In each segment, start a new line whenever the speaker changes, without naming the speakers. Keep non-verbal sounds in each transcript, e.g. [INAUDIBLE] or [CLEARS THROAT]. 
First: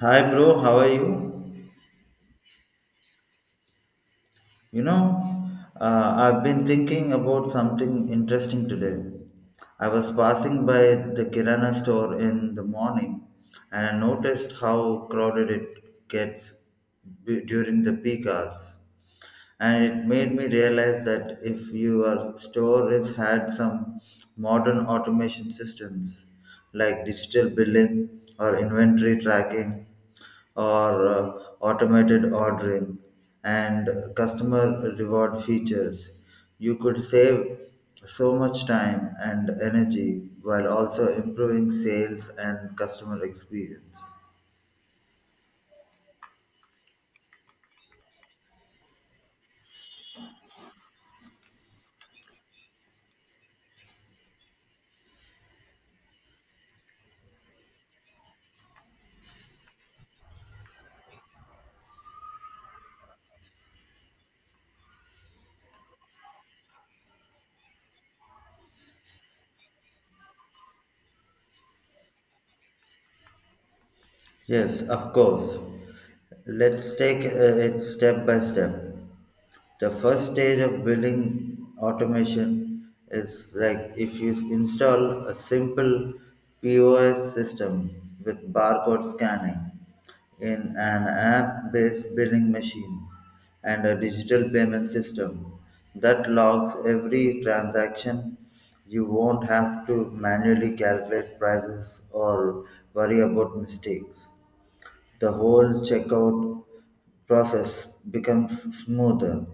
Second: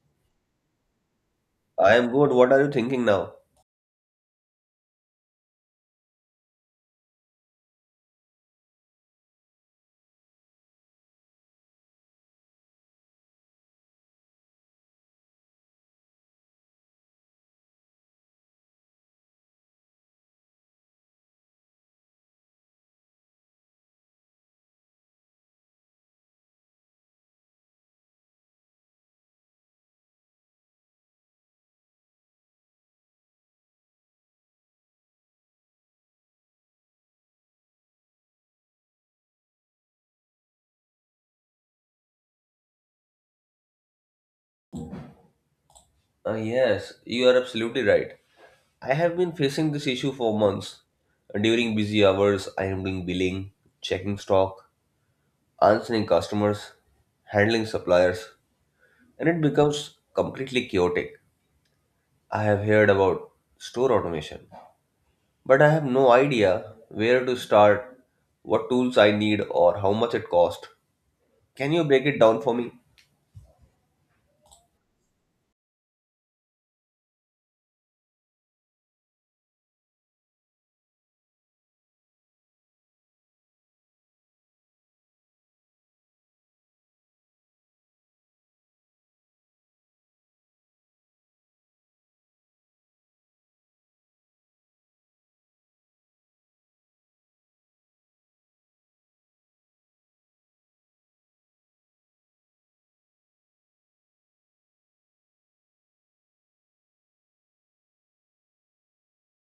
Hi, bro. How are you?
I am good. What are you thinking now?
You know, I've been thinking about something interesting today. I was passing by the Kirana store in the morning and I noticed how crowded it gets during the peak hours. And it made me realize that if your store storage had some modern automation systems like digital billing or inventory tracking or automated ordering and customer reward features, you could save so much time and energy while also improving sales and customer experience.
Yes, you are absolutely right. I have been facing this issue for months. During busy hours, I am doing billing, checking stock, answering customers, handling suppliers, and it becomes completely chaotic. I have heard about store automation, but I have no idea where to start, what tools I need, or how much it costs. Can you break it down for me?
Yes, of course. Let's take it step by step. The first stage of building automation is like if you install a simple POS system with barcode scanning in an app based billing machine and a digital payment system that logs every transaction. You won't have to manually calculate prices or worry about mistakes. The whole checkout process becomes smoother,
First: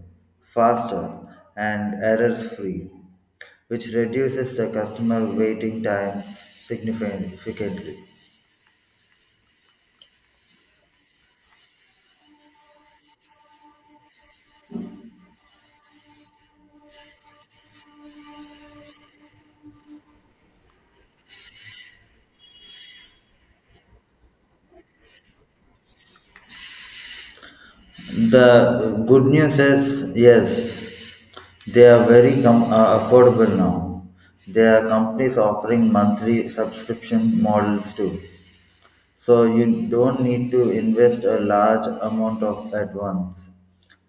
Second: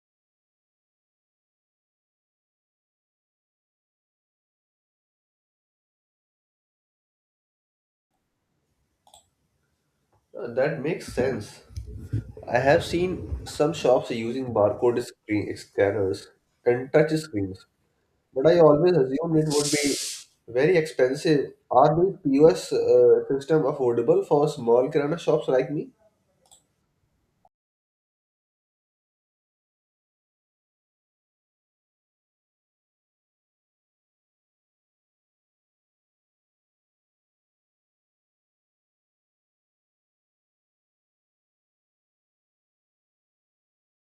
faster, and error free, which reduces the customer waiting time significantly.
That makes sense. I have seen some shops using barcode screen scanners and touch screens, but I always assumed it would be very expensive. Are these POS system affordable for small kirana shops like me?
The good news is yes, they are very affordable now. There are companies offering monthly subscription models too, so you don't need to invest a large amount of at once.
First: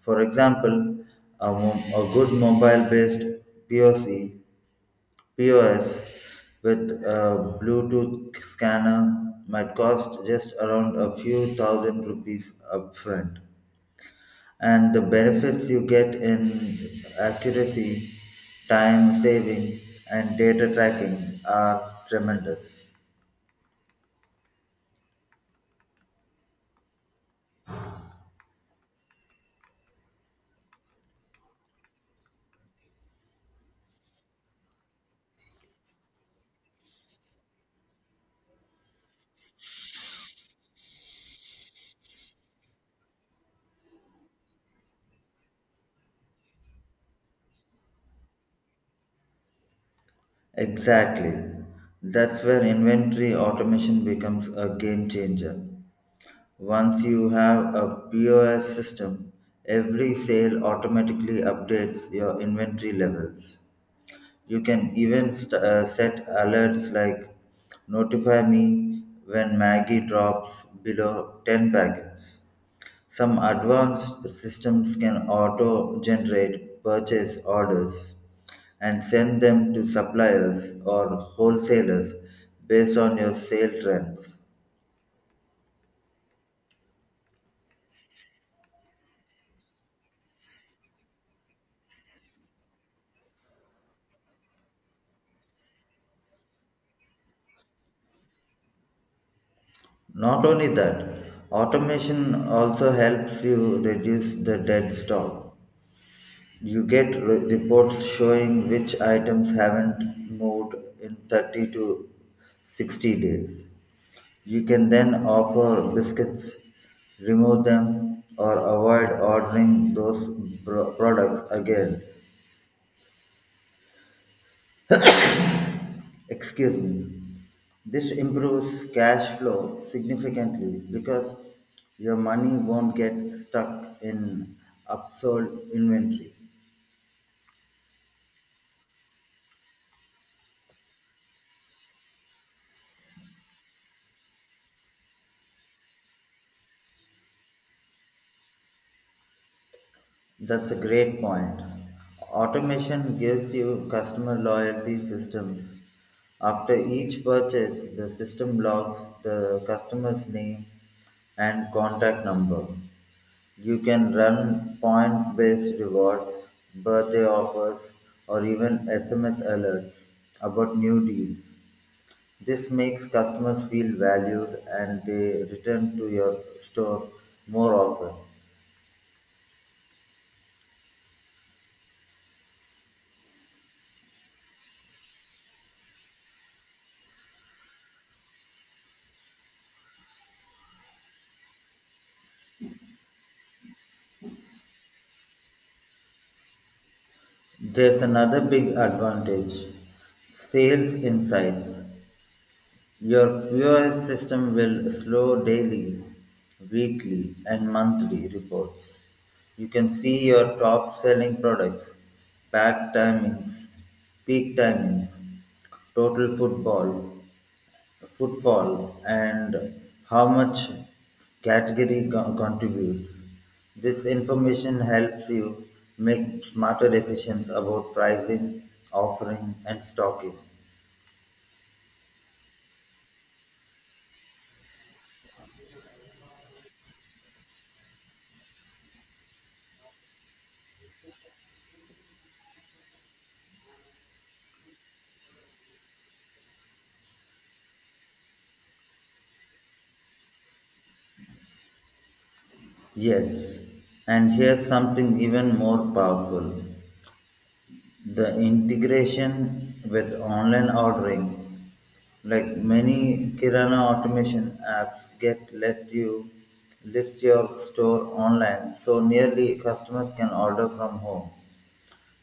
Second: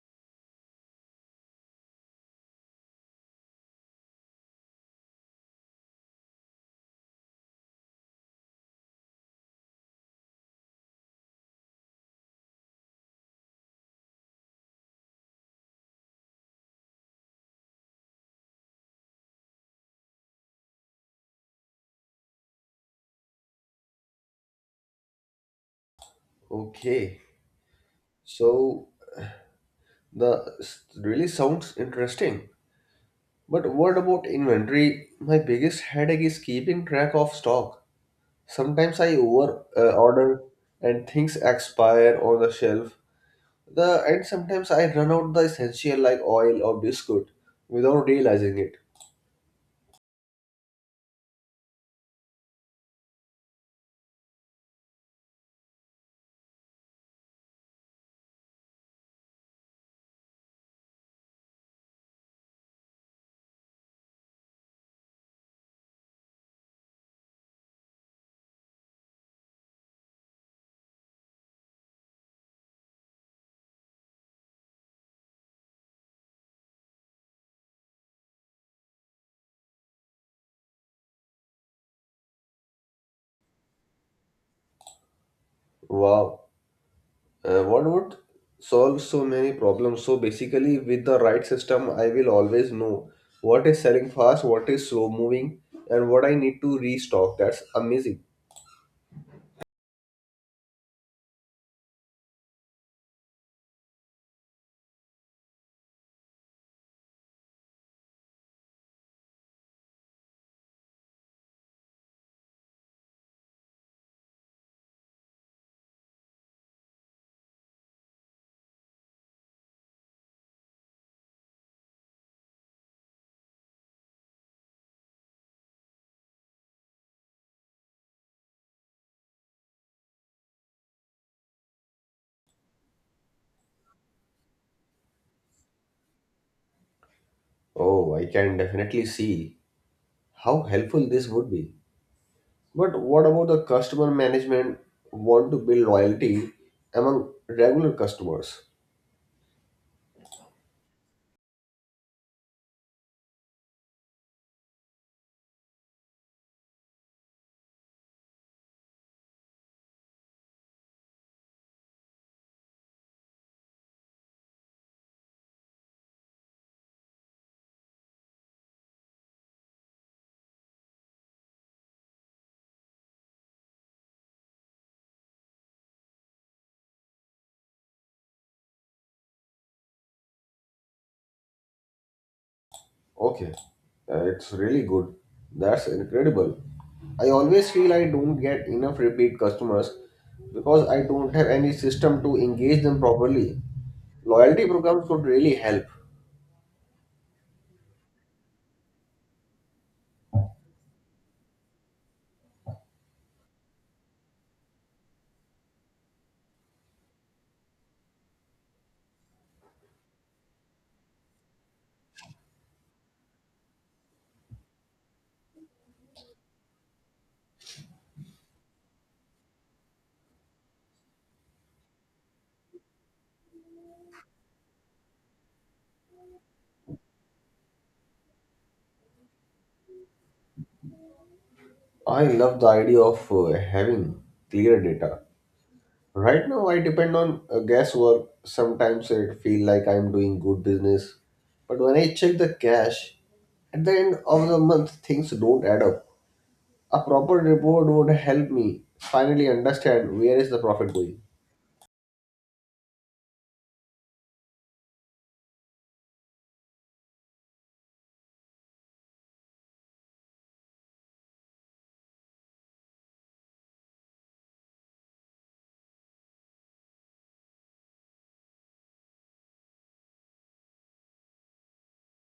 For example, a good mobile-based POC POS with a Bluetooth scanner might cost just around a few thousand rupees upfront. And the benefits you get in accuracy, time saving, and data tracking are tremendous.
Okay, so the really sounds interesting. But what about inventory? My biggest headache is keeping track of stock. Sometimes I over order and things expire on the shelf. The and sometimes I run out the essential like oil or biscuit without realizing it.
Exactly. That's where inventory automation becomes a game changer. Once you have a POS system, every sale automatically updates your inventory levels. You can even set alerts like notify me when Maggie drops below 10 packets. Some advanced systems can auto generate purchase orders and send them to suppliers or wholesalers based on your sale trends.
Wow, what would solve so many problems? So basically, with the right system, I will always know what is selling fast, what is slow moving, and what I need to restock. That's amazing.
Not only that, automation also helps you reduce the dead stock. You get reports showing which items haven't moved in 30 to 60 days. You can then offer biscuits, remove them, or avoid ordering those products again. Excuse me. This improves cash flow significantly because your money won't get stuck in upsold inventory.
Oh, I can definitely see how helpful this would be. But what about the customer management? Want to build loyalty among regular customers?
That's a great point. Automation gives you customer loyalty systems. After each purchase, the system logs the customer's name and contact number. You can run point based rewards, birthday offers, or even SMS alerts about new deals. This makes customers feel valued and they return to your store more often.
Okay, it's really good. That's incredible. I always feel I don't get enough repeat customers because I don't have any system to engage them properly. Loyalty programs could really help.
There's another big advantage, sales insights. Your QoS system will slow daily, weekly, and monthly reports. You can see your top selling products, pack timings, peak timings, total football, footfall and how much category contributes. This information helps you make smarter decisions about pricing, offering, and stocking.
I love the idea of having clear data. Right now, I depend on guesswork. Sometimes it feel like I'm doing good business, but when I check the cash at the end of the month, things don't add up. A proper report would help me finally understand where is the profit going.
Yes, and here's something even more powerful, the integration with online ordering. Like many Kirana automation apps get let you list your store online so nearly customers can order from home.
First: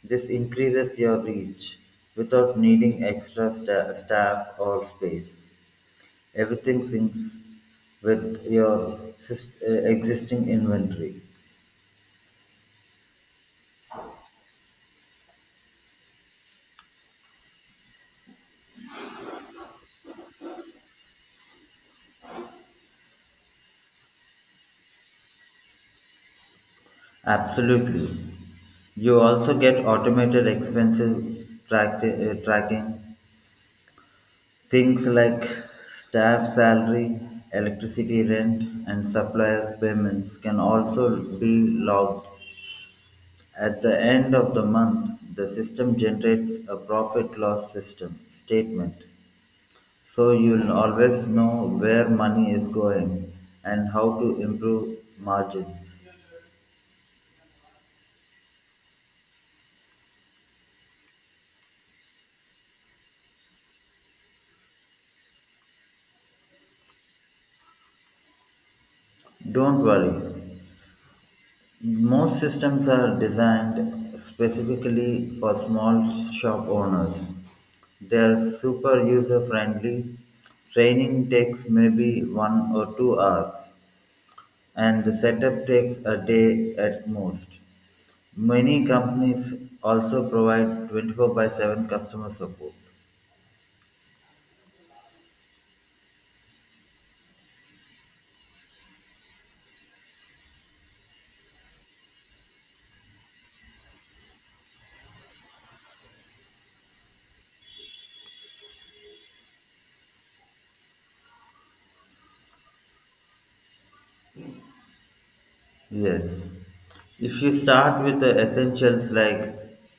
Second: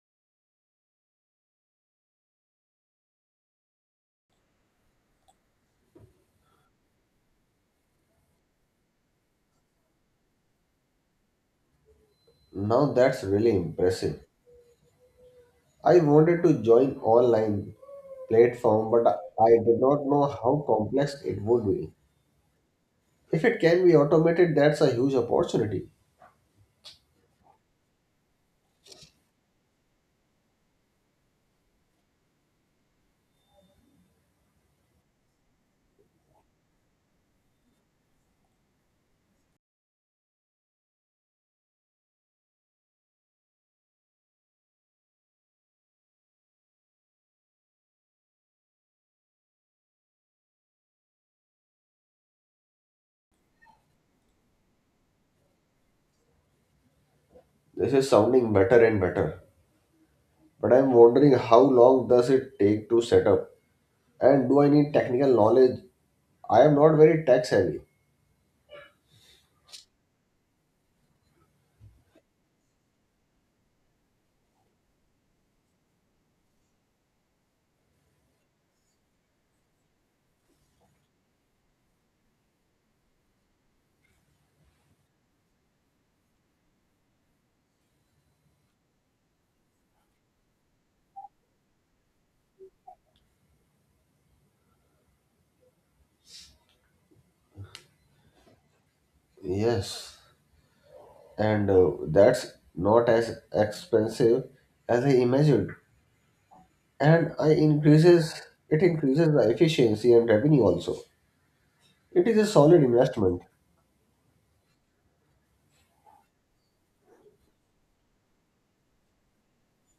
This increases your reach without needing extra staff or space. Everything syncs with your existing inventory.
Now that's really impressive. I wanted to join online platform but I did not know how complex it would be. If it can be automated, that's a huge opportunity.
Absolutely. You also get automated expenses tracking, things like staff salary, electricity rent, and suppliers' payments can also be logged. At the end of the month, the system generates a profit loss system statement. So you'll always know where money is going and how to improve margins.
This is sounding better and better. But I'm wondering how long does it take to set up and do I need technical knowledge? I am not very tech savvy.
Don't worry. Most systems are designed specifically for small shop owners. They are super user friendly. Training takes maybe 1 or 2 hours, and the setup takes a day at most. Many companies also provide 24 by 7 customer support.
Yes. And that's not as expensive as I imagined. And I increases it increases the efficiency and revenue also. It is a solid investment.
Yes. If you start with the essentials like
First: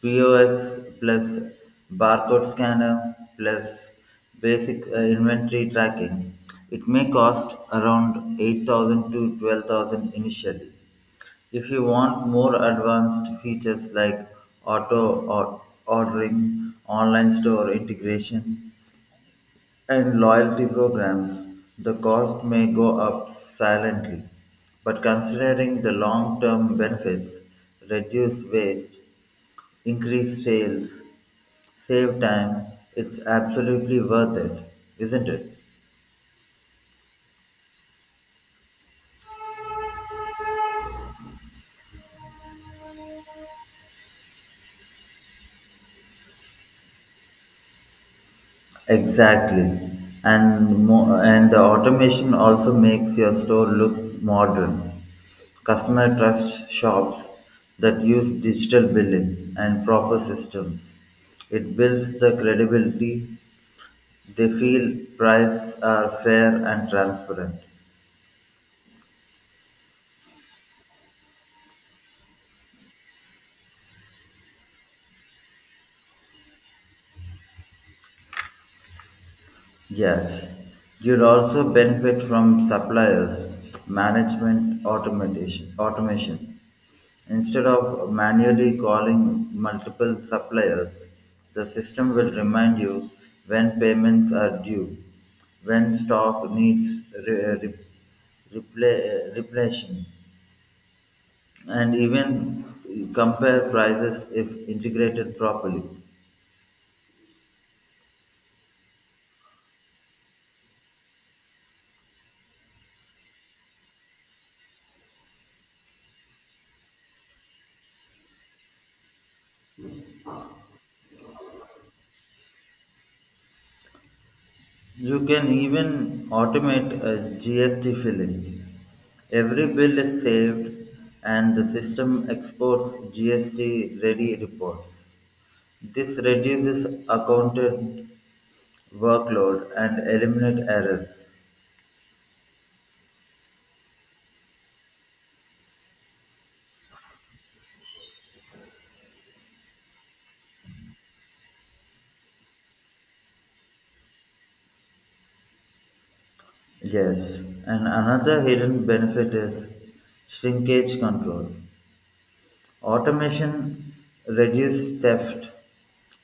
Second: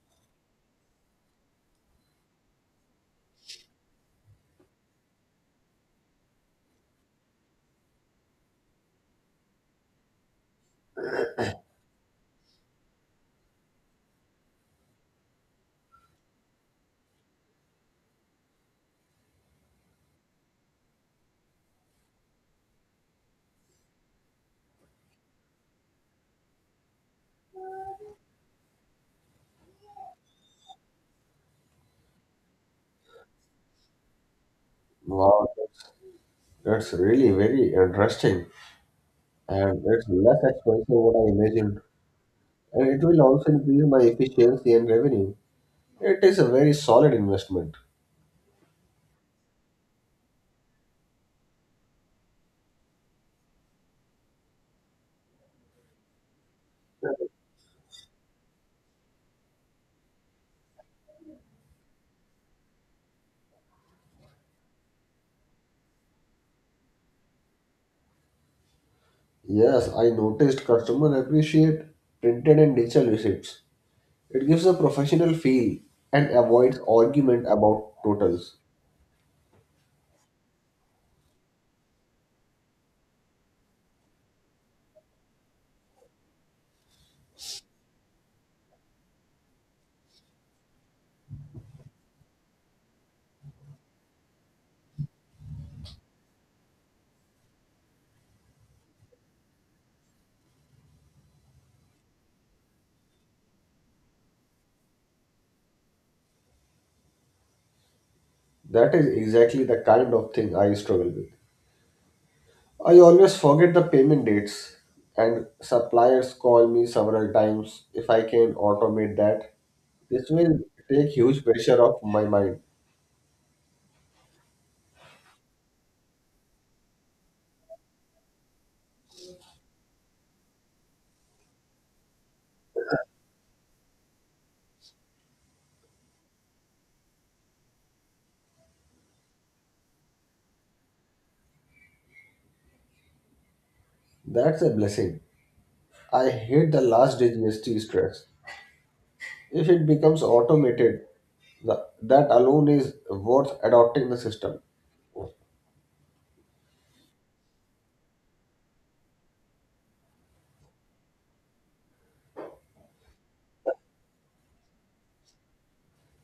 POS plus barcode scanner plus basic inventory tracking, it may cost around 8,000 to 12,000 initially. If you want more advanced features like auto or ordering, online store integration, and loyalty programs, the cost may go up silently, but considering the long term benefits, reduce waste, increase sales, save time, it's absolutely worth it, isn't it?
Wow, that's really very interesting, and it's less expensive what I imagined, and it will also increase my efficiency and revenue. It is a very solid investment.
Exactly, and and the automation also makes your store look modern. Customer trust shops that use digital billing and proper systems. It builds the credibility. They feel prices are fair and transparent.
Yes, I noticed customer appreciate printed and digital receipts. It gives a professional feel and avoids argument about totals.
Yes, you'd also benefit from suppliers management automation. Instead of manually calling multiple suppliers, the system will remind you when payments are due, when stock needs re- re- replenishing, and even compare prices if integrated properly.
That is exactly the kind of thing I struggle with. I always forget the payment dates, and suppliers call me several times if I can automate that. This will take huge pressure off my mind.
You can even automate a GST filling. Every bill is saved and the system exports GST ready reports. This reduces accountant workload and eliminate errors.
That's a blessing. I hate the last day GST stress. If it becomes automated, that alone is worth adopting the system.
Yes, and another hidden benefit is shrinkage control. Automation reduced theft,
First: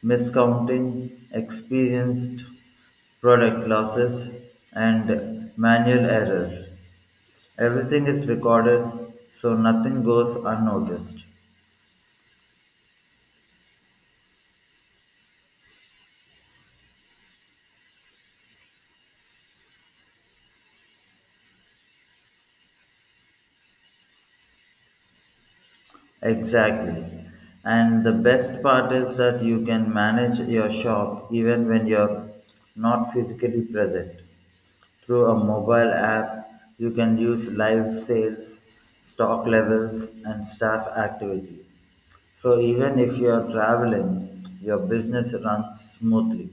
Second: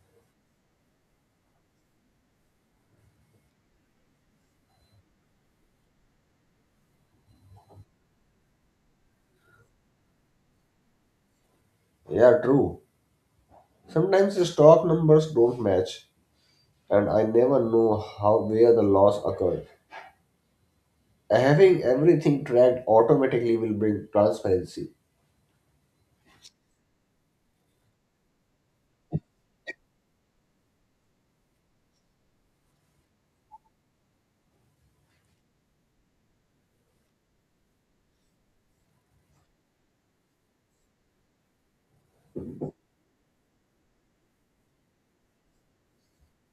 miscounting, experienced product losses, and manual errors. Everything is recorded so nothing goes unnoticed.
Yeah, true. Sometimes the stock numbers don't match, and I never know how where the loss occurred. Having everything tracked automatically will bring transparency.
Exactly. And the best part is that you can manage your shop even when you're not physically present. Through a mobile app, you can use live sales, stock levels, and staff activity. So even if you are traveling, your business runs smoothly.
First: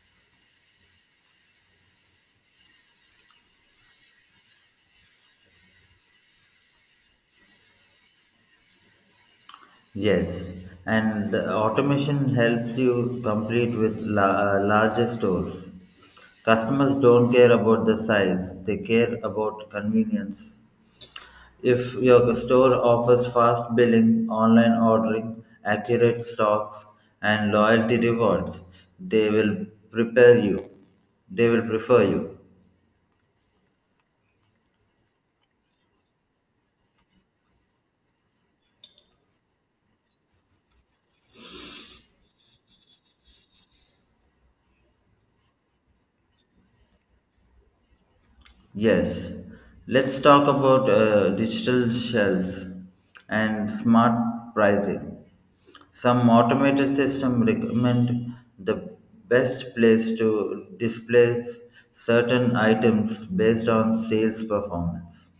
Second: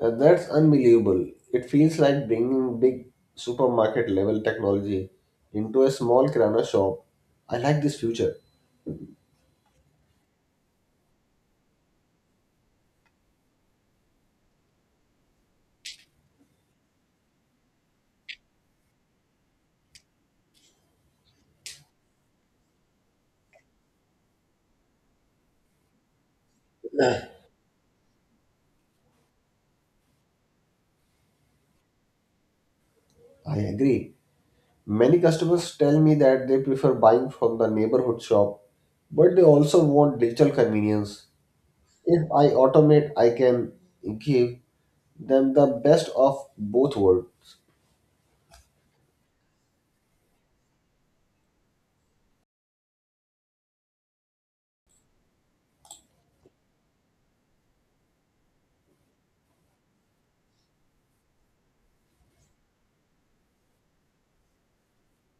And that's unbelievable. It feels like bringing big supermarket level technology into a small kirana shop. I like this future.
Yes, and the automation helps you complete with larger stores. Customers don't care about the size, they care about convenience. If your store offers fast billing, online ordering, accurate stocks,
[SIGHS] I
and loyalty rewards, they will prepare you. They will prefer you.
agree. Many customers tell me that they prefer buying from the neighborhood shop, but they also want digital convenience. If I automate, I can give them the best of both worlds.
Yes, let's talk about digital shelves and smart pricing. Some automated system recommend the best place to display certain items based on sales performance.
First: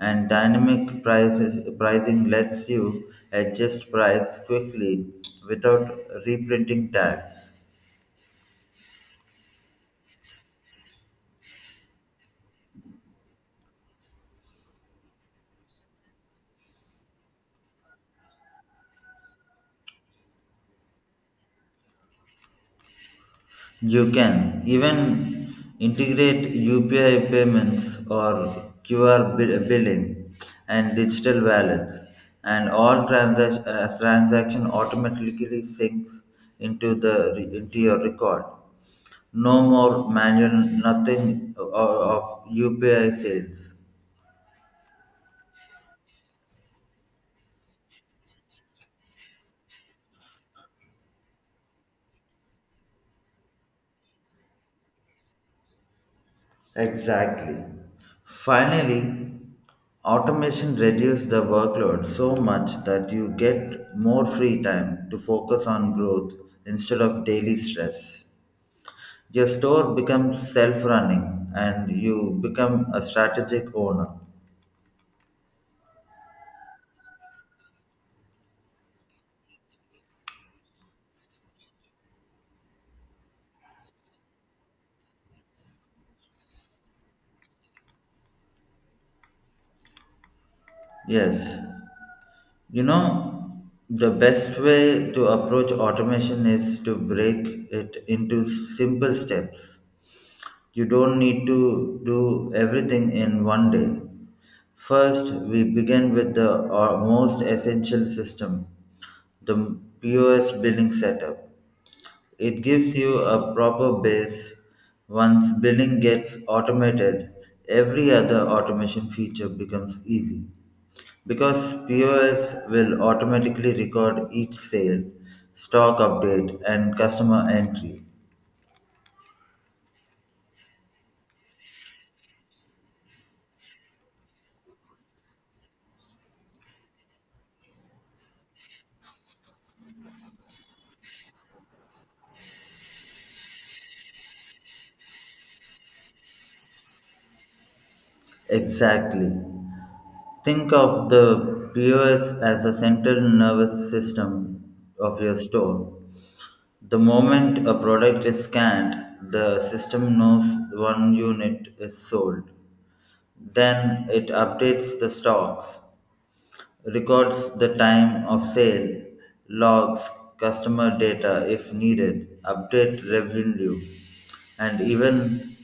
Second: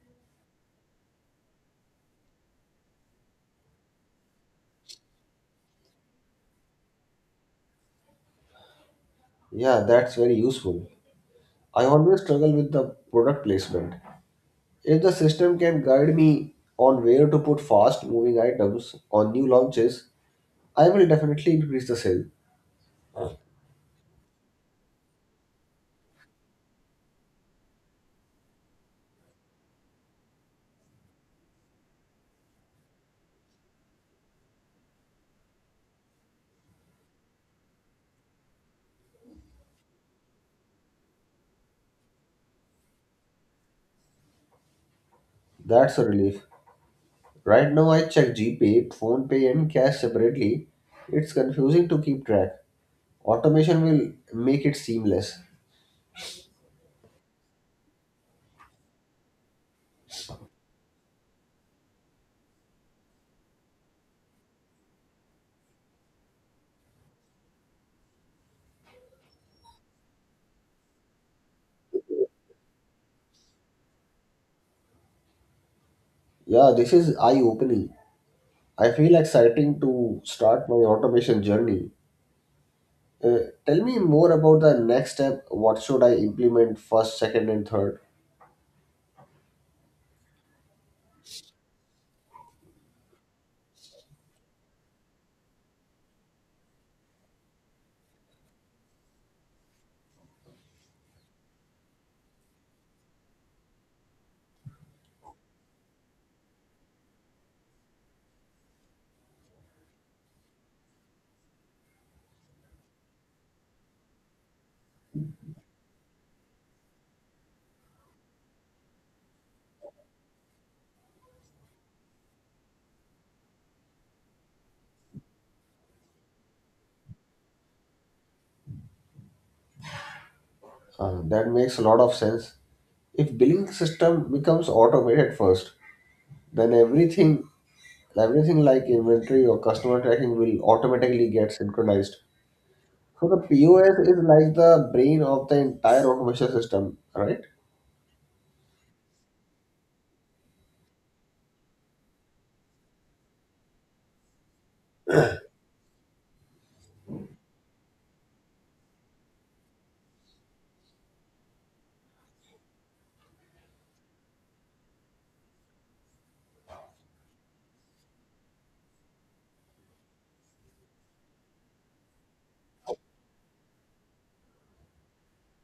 And dynamic pricing lets you adjust price quickly without reprinting tags.
Yeah, that's very useful. I always struggle with the product placement. If the system can guide me on where to put fast moving items on new launches, I will definitely increase the sale.
You can even integrate UPI payments or QR billing and digital wallets, and all transaction automatically syncs into your record. No more manual, nothing of UPI sales.
That's a relief. Right now, I check GPay, PhonePay, and cash separately. It's confusing to keep track. Automation will make it seamless.
Exactly. Finally, automation reduced the workload so much that you get more free time to focus on growth instead of daily stress. Your store becomes self running and you become a strategic owner.
Yeah, this is eye opening. I feel exciting to start my automation journey. Uh, tell me more about the next step. What should I implement first, second, and third?
Yes. You know, the best way to approach automation is to break it into simple steps. You don't need to do everything in one day. First, we begin with the most essential system, the POS billing setup. It gives you a proper base. Once billing gets automated, every other automation feature becomes easy. Because POS will automatically record each sale, stock update, and customer entry.
That makes a lot of sense. If billing system becomes automated first, then everything like inventory or customer tracking will automatically get synchronized. So the POS is like the brain of the entire automation system, right?
Exactly. Think of the POS as a central nervous system of your store. The moment a product is scanned, the system knows one unit is sold. Then it updates the stocks records the time of sale, logs customer data if needed, update revenue, and even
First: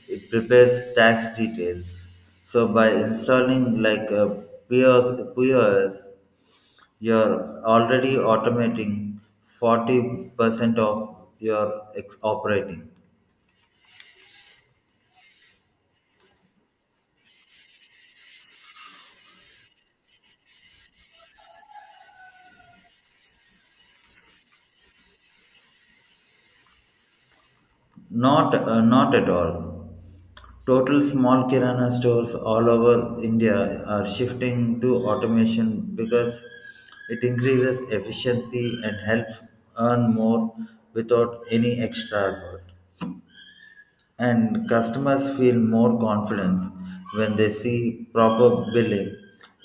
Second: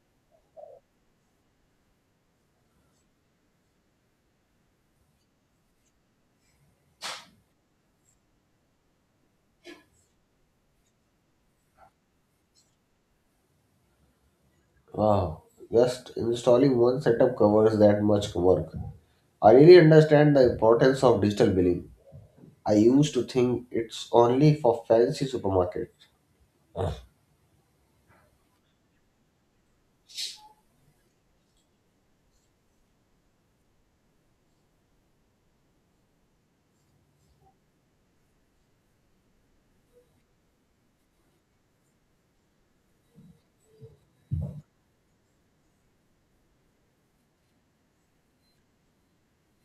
it prepares tax details. So by installing like a POS you're already automating 40% of your operating.
Wow. Just installing one setup covers that much work. I really understand the importance of digital billing. I used to think it's only for fancy supermarkets.
Not at all. Total small kirana stores all over India are shifting to automation because it increases efficiency and helps earn more without any extra effort. And customers feel more confidence when they see proper billing.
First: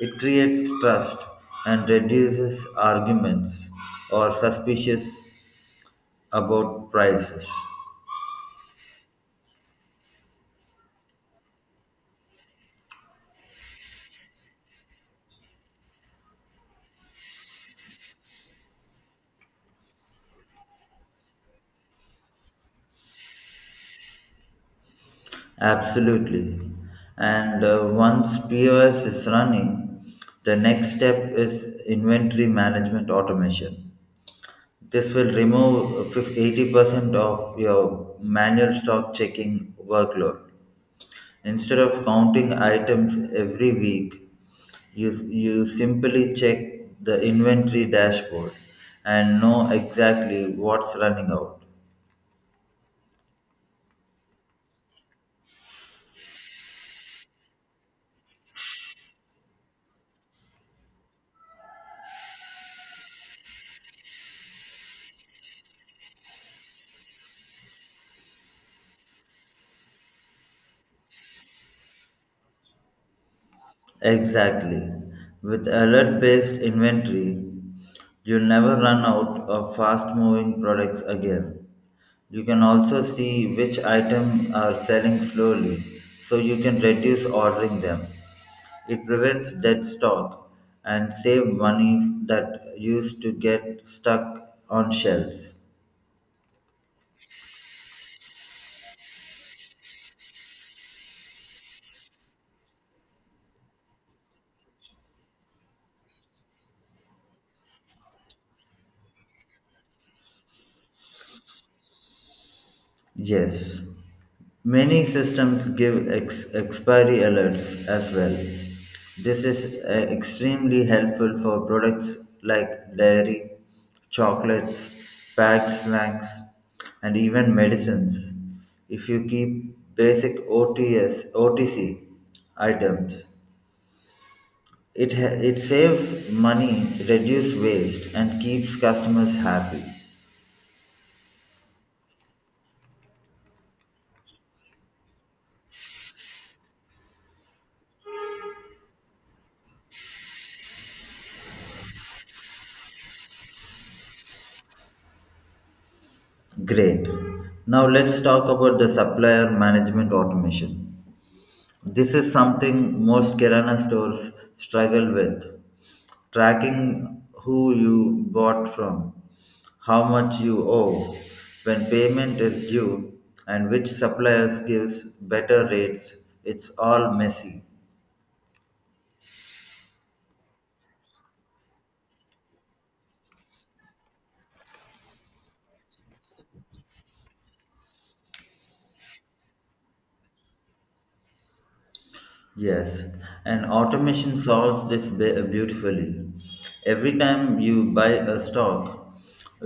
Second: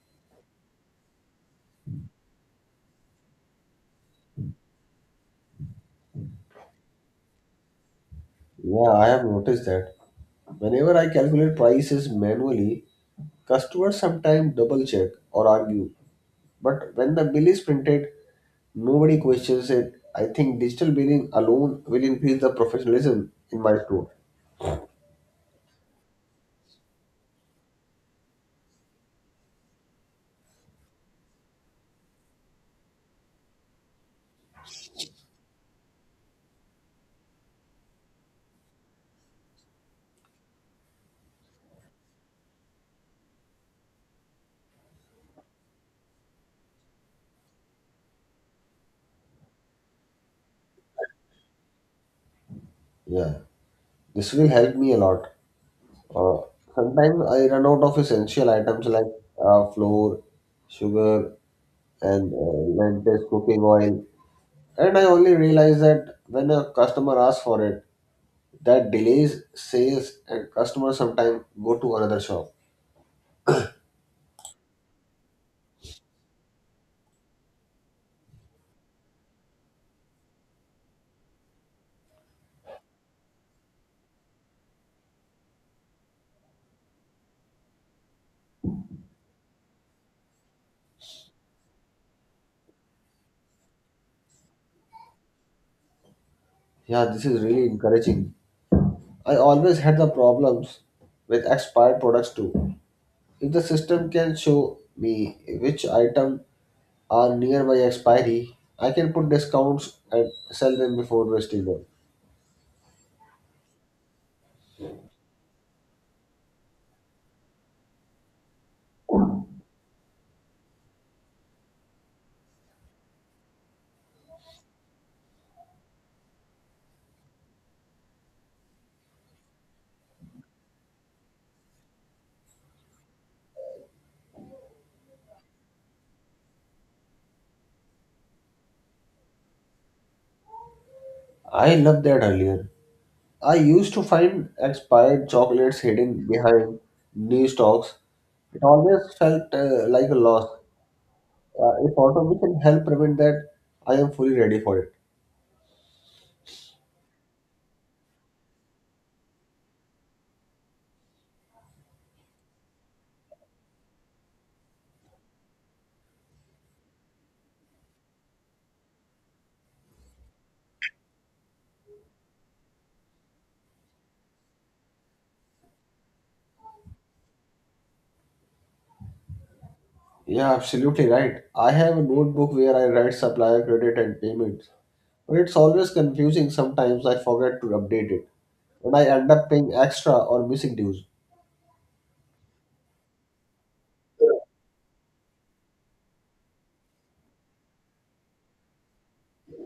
It creates trust and reduces arguments or suspicious about prices.
Yeah, I have noticed that. Whenever I calculate prices manually, customers sometimes double check or argue. But when the bill is printed, nobody questions it. I think digital billing alone will increase the professionalism in my store.
Absolutely. And once POS is running, the next step is inventory management automation. This will remove 80% of your manual stock checking workload. Instead of counting items every week, you simply check the inventory dashboard and know exactly what's running out.
Yeah, this will help me a lot. Uh, Sometimes I run out of essential items like flour, sugar, and lentils, cooking oil. And I only realize that when a customer asks for it, that delays sales and customers sometimes go to another shop.
Exactly. With alert based inventory, you'll never run out of fast moving products again. You can also see which items are selling slowly so you can reduce ordering them. It prevents dead stock and save money that used to get stuck on shelves.
Yeah, this is really encouraging. I always had the problems with expired products too. If the system can show me which item are near my expiry, I can put discounts and sell them before wasting them.
Yes, many systems give expiry alerts as well. This is extremely helpful for products like dairy, chocolates, packed snacks, and even medicines. If you keep basic O T C items, it saves money, reduces waste, and keeps customers happy.
I loved that earlier. I used to find expired chocolates hidden behind new stocks. It always felt like a loss. If autonomy can help prevent that, I am fully ready for it.
Great. Now let's talk about the supplier management automation. This is something most Kirana stores struggle with. Tracking who you bought from, how much you owe, when payment is due, and which suppliers gives better rates, it's all messy.
Yeah, absolutely right. I have a notebook where I write supplier credit and payments, but it's always confusing. Sometimes I forget to update it, and I end up paying extra or missing dues.
Yes, and automation solves this beautifully. Every time you buy a stock,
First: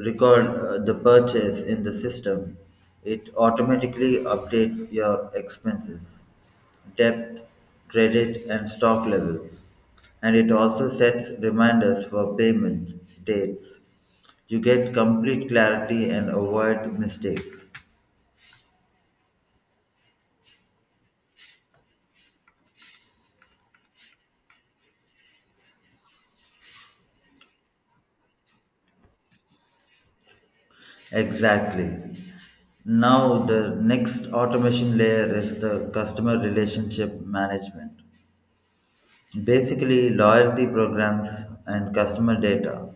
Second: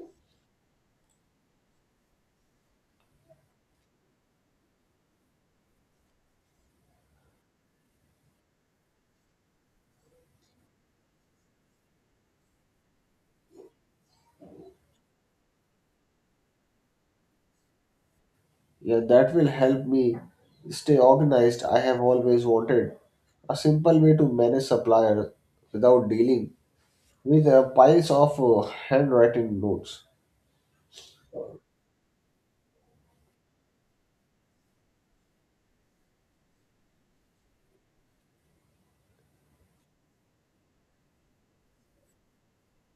record the purchase in the system. It automatically updates your expenses, debt, credit, and stock levels. And it also sets reminders for payment dates. You get complete clarity and avoid mistakes.
Yeah, that will help me stay organized. I have always wanted a simple way to manage suppliers without dealing with piles of handwritten notes.
Exactly. Now, the next automation layer is the customer relationship management. Basically, loyalty programs and customer data.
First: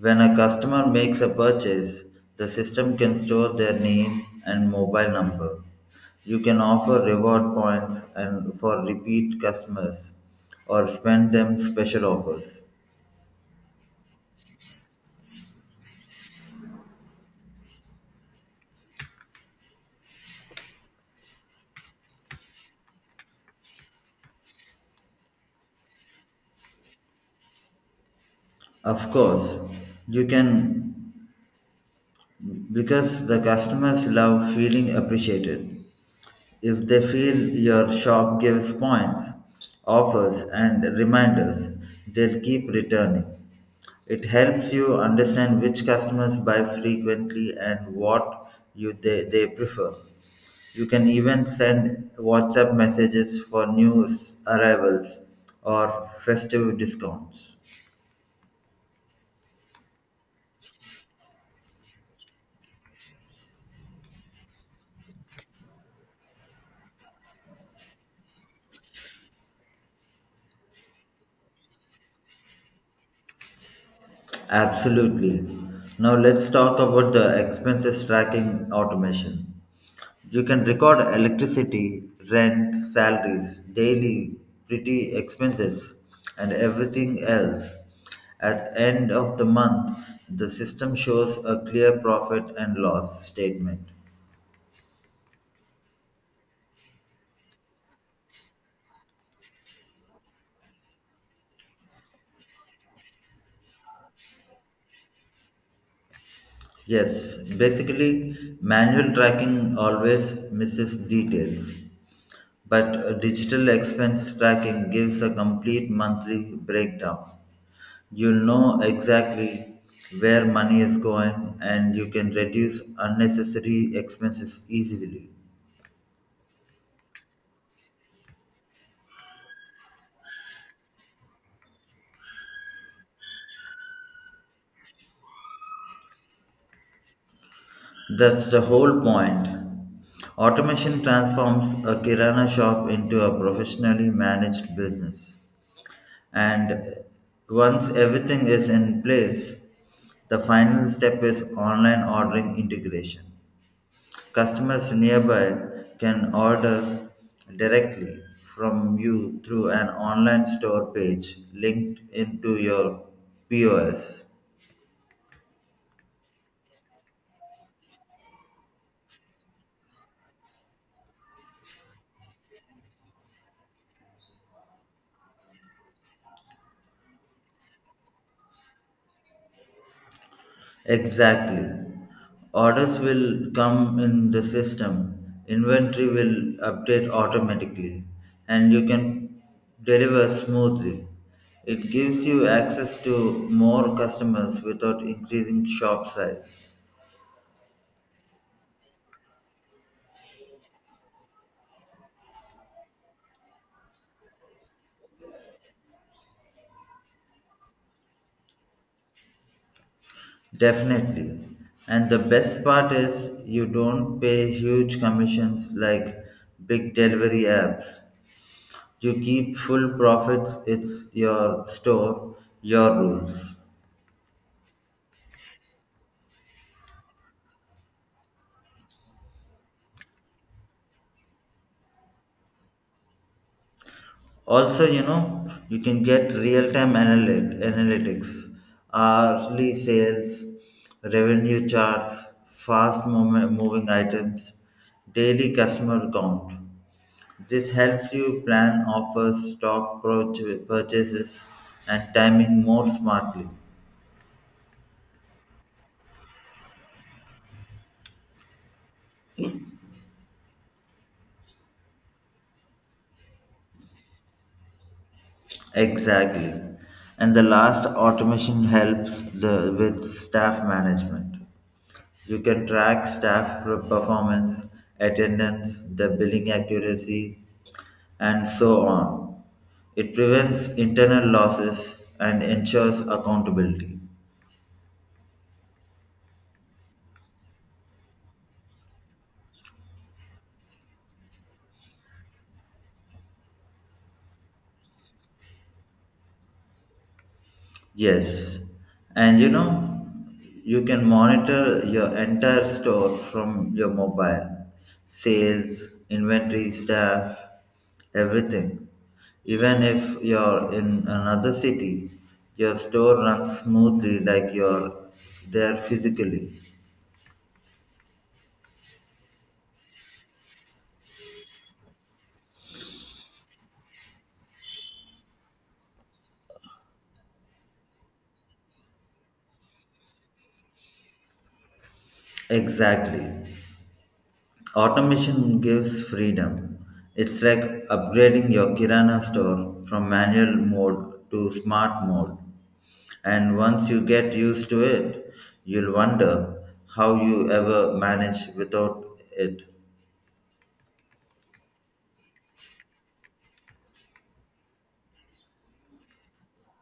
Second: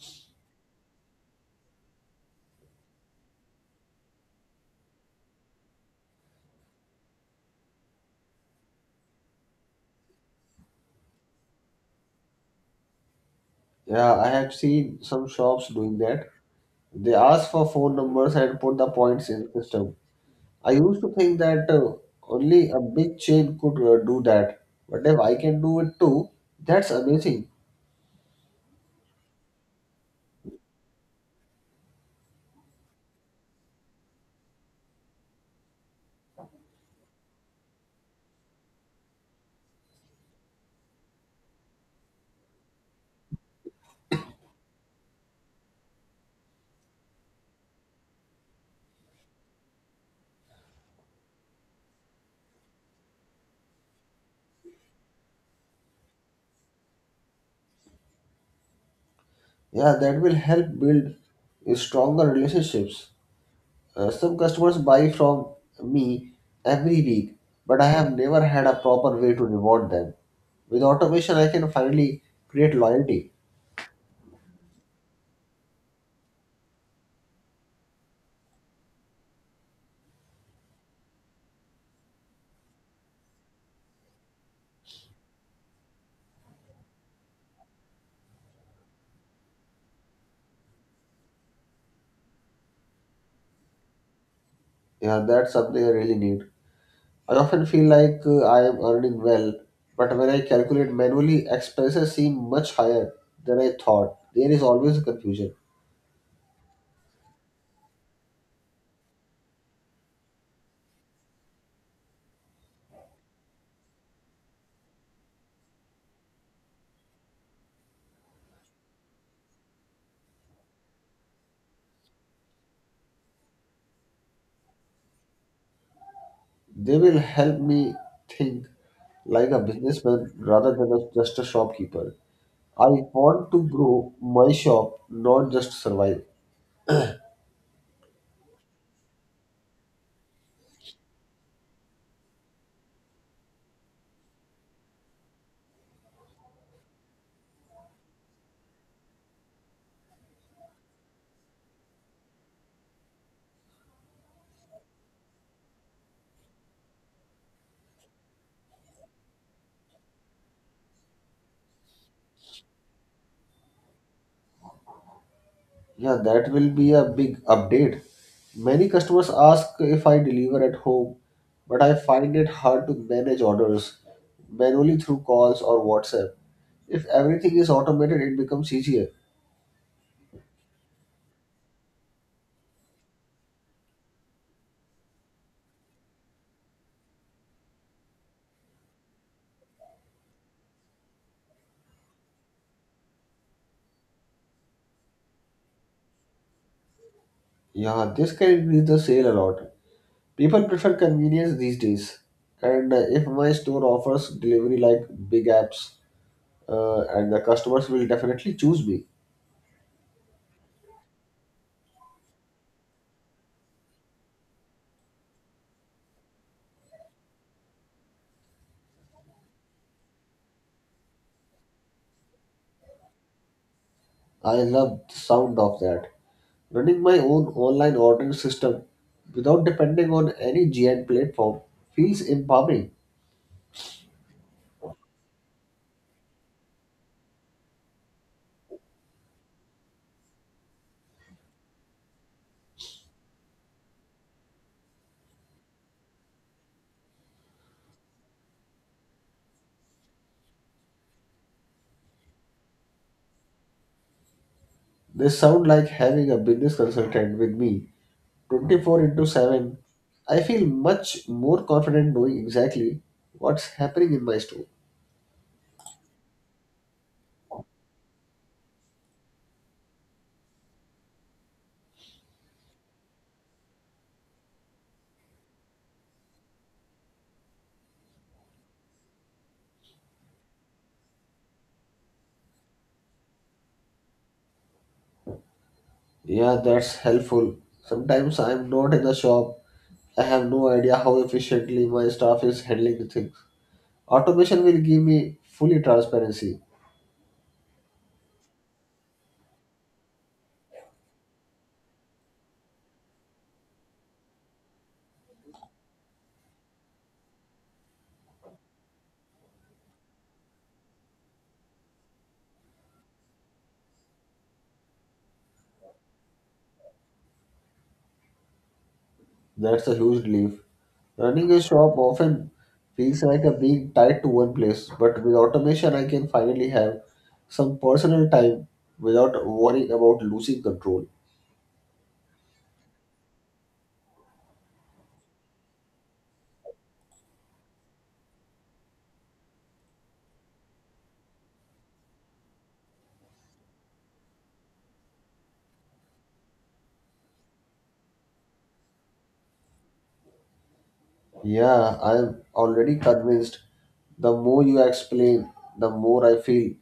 When a customer makes a purchase, the system can store their name and mobile number. You can offer reward points and for repeat customers or spend them special offers.
Yeah, I have seen some shops doing that. They ask for phone numbers and put the points in system. I used to think that only a big chain could do that, but if I can do it too, that's amazing.
Of course, you can because the customers love feeling appreciated. If they feel your shop gives points, offers, and reminders, they'll keep returning. It helps you understand which customers buy frequently and what they prefer. You can even send WhatsApp messages for new arrivals or festive discounts.
Yeah, that will help build stronger relationships. Some customers buy from me every week, but I have never had a proper way to reward them. With automation, I can finally create loyalty.
Absolutely. Now let's talk about the expenses tracking automation. You can record electricity, rent, salaries, daily pretty expenses and everything else. At end of the month, the system shows a clear profit and loss statement.
Yeah, that's something I really need. I often feel like I am earning well, but when I calculate manually, expenses seem much higher than I thought. There is always a confusion.
Yes, basically, manual tracking always misses details, but digital expense tracking gives a complete monthly breakdown. You know exactly where money is going and you can reduce unnecessary expenses easily.
They will help me think like a businessman rather than a, just a shopkeeper. I want to grow my shop, not just survive.
That's the whole point. Automation transforms a kirana shop into a professionally managed business. And once everything is in place, the final step is online ordering integration. Customers nearby can order directly from you through an online store page linked into your POS.
Yeah, that will be a big update. Many customers ask if I deliver at home, but I find it hard to manage orders manually through calls or WhatsApp. If everything is automated, it becomes easier.
Exactly. Orders will come in the system, inventory will update automatically, and you can deliver smoothly. It gives you access to more customers without increasing shop size.
Yeah, this can increase the sale a lot. People prefer convenience these days. And if my store offers delivery like big apps, and the customers will definitely choose me.
Definitely. And the best part is you don't pay huge commissions like big delivery apps. You keep full profits, it's your store, your rules.
I love the sound of that. Running my own online ordering system without depending on any giant platform feels empowering.
Also, you can get real-time analytics hourly sales revenue charts fast movement, moving items daily customer count. This helps you plan offers stock purchases and timing more smartly.
They sound like having a business consultant with me 24/7. I feel much more confident knowing exactly what's happening in my store.
Exactly, and the last automation helps the with staff management. You can track staff performance, attendance, the billing accuracy, and so on. It prevents internal losses and ensures accountability.
Yeah, that's helpful. Sometimes I'm not in the shop. I have no idea how efficiently my staff is handling the things. Automation will give me fully transparency.
Yes, and you can monitor your entire store from your mobile, sales, inventory, staff, everything. Even if you're in another city, your store runs smoothly like you're there physically.
That's a huge relief. Running a shop often feels like a being tied to one place, but with automation, I can finally have some personal time without worrying about losing control.
Exactly. Automation gives freedom. It's like upgrading your Kirana store from manual mode to smart mode. And once you get used to it, you'll wonder how you ever manage without it.
Yeah, I'm already convinced. The more you explain, the more I feel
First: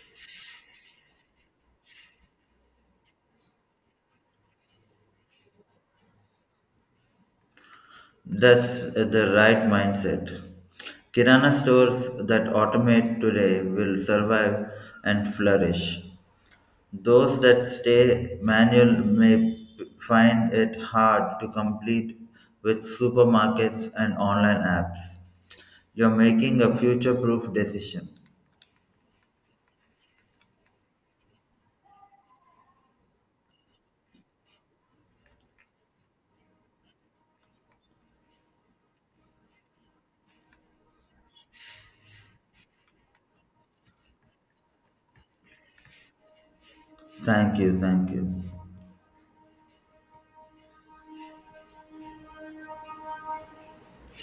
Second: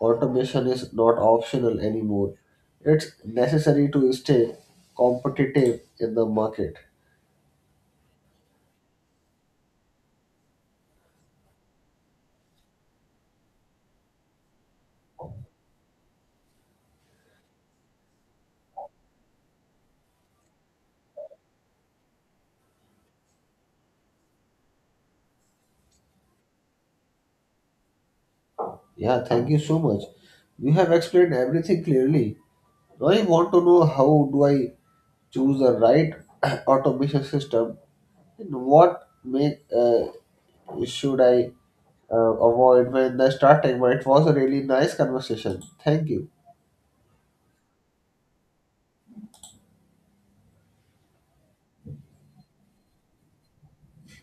automation is not optional anymore. It's necessary to stay competitive in the market.
That's the right mindset. Kirana stores that automate today will survive and flourish. Those that stay manual may find it hard to complete with supermarkets and online apps. You're making a future proof decision.
Yeah, thank you so much. You have explained everything clearly. I want to know how do I choose the right [CLEARS THROAT] automation system and what make should I avoid when I starting. But it was a really nice conversation. Thank you.
Thank you, thank you.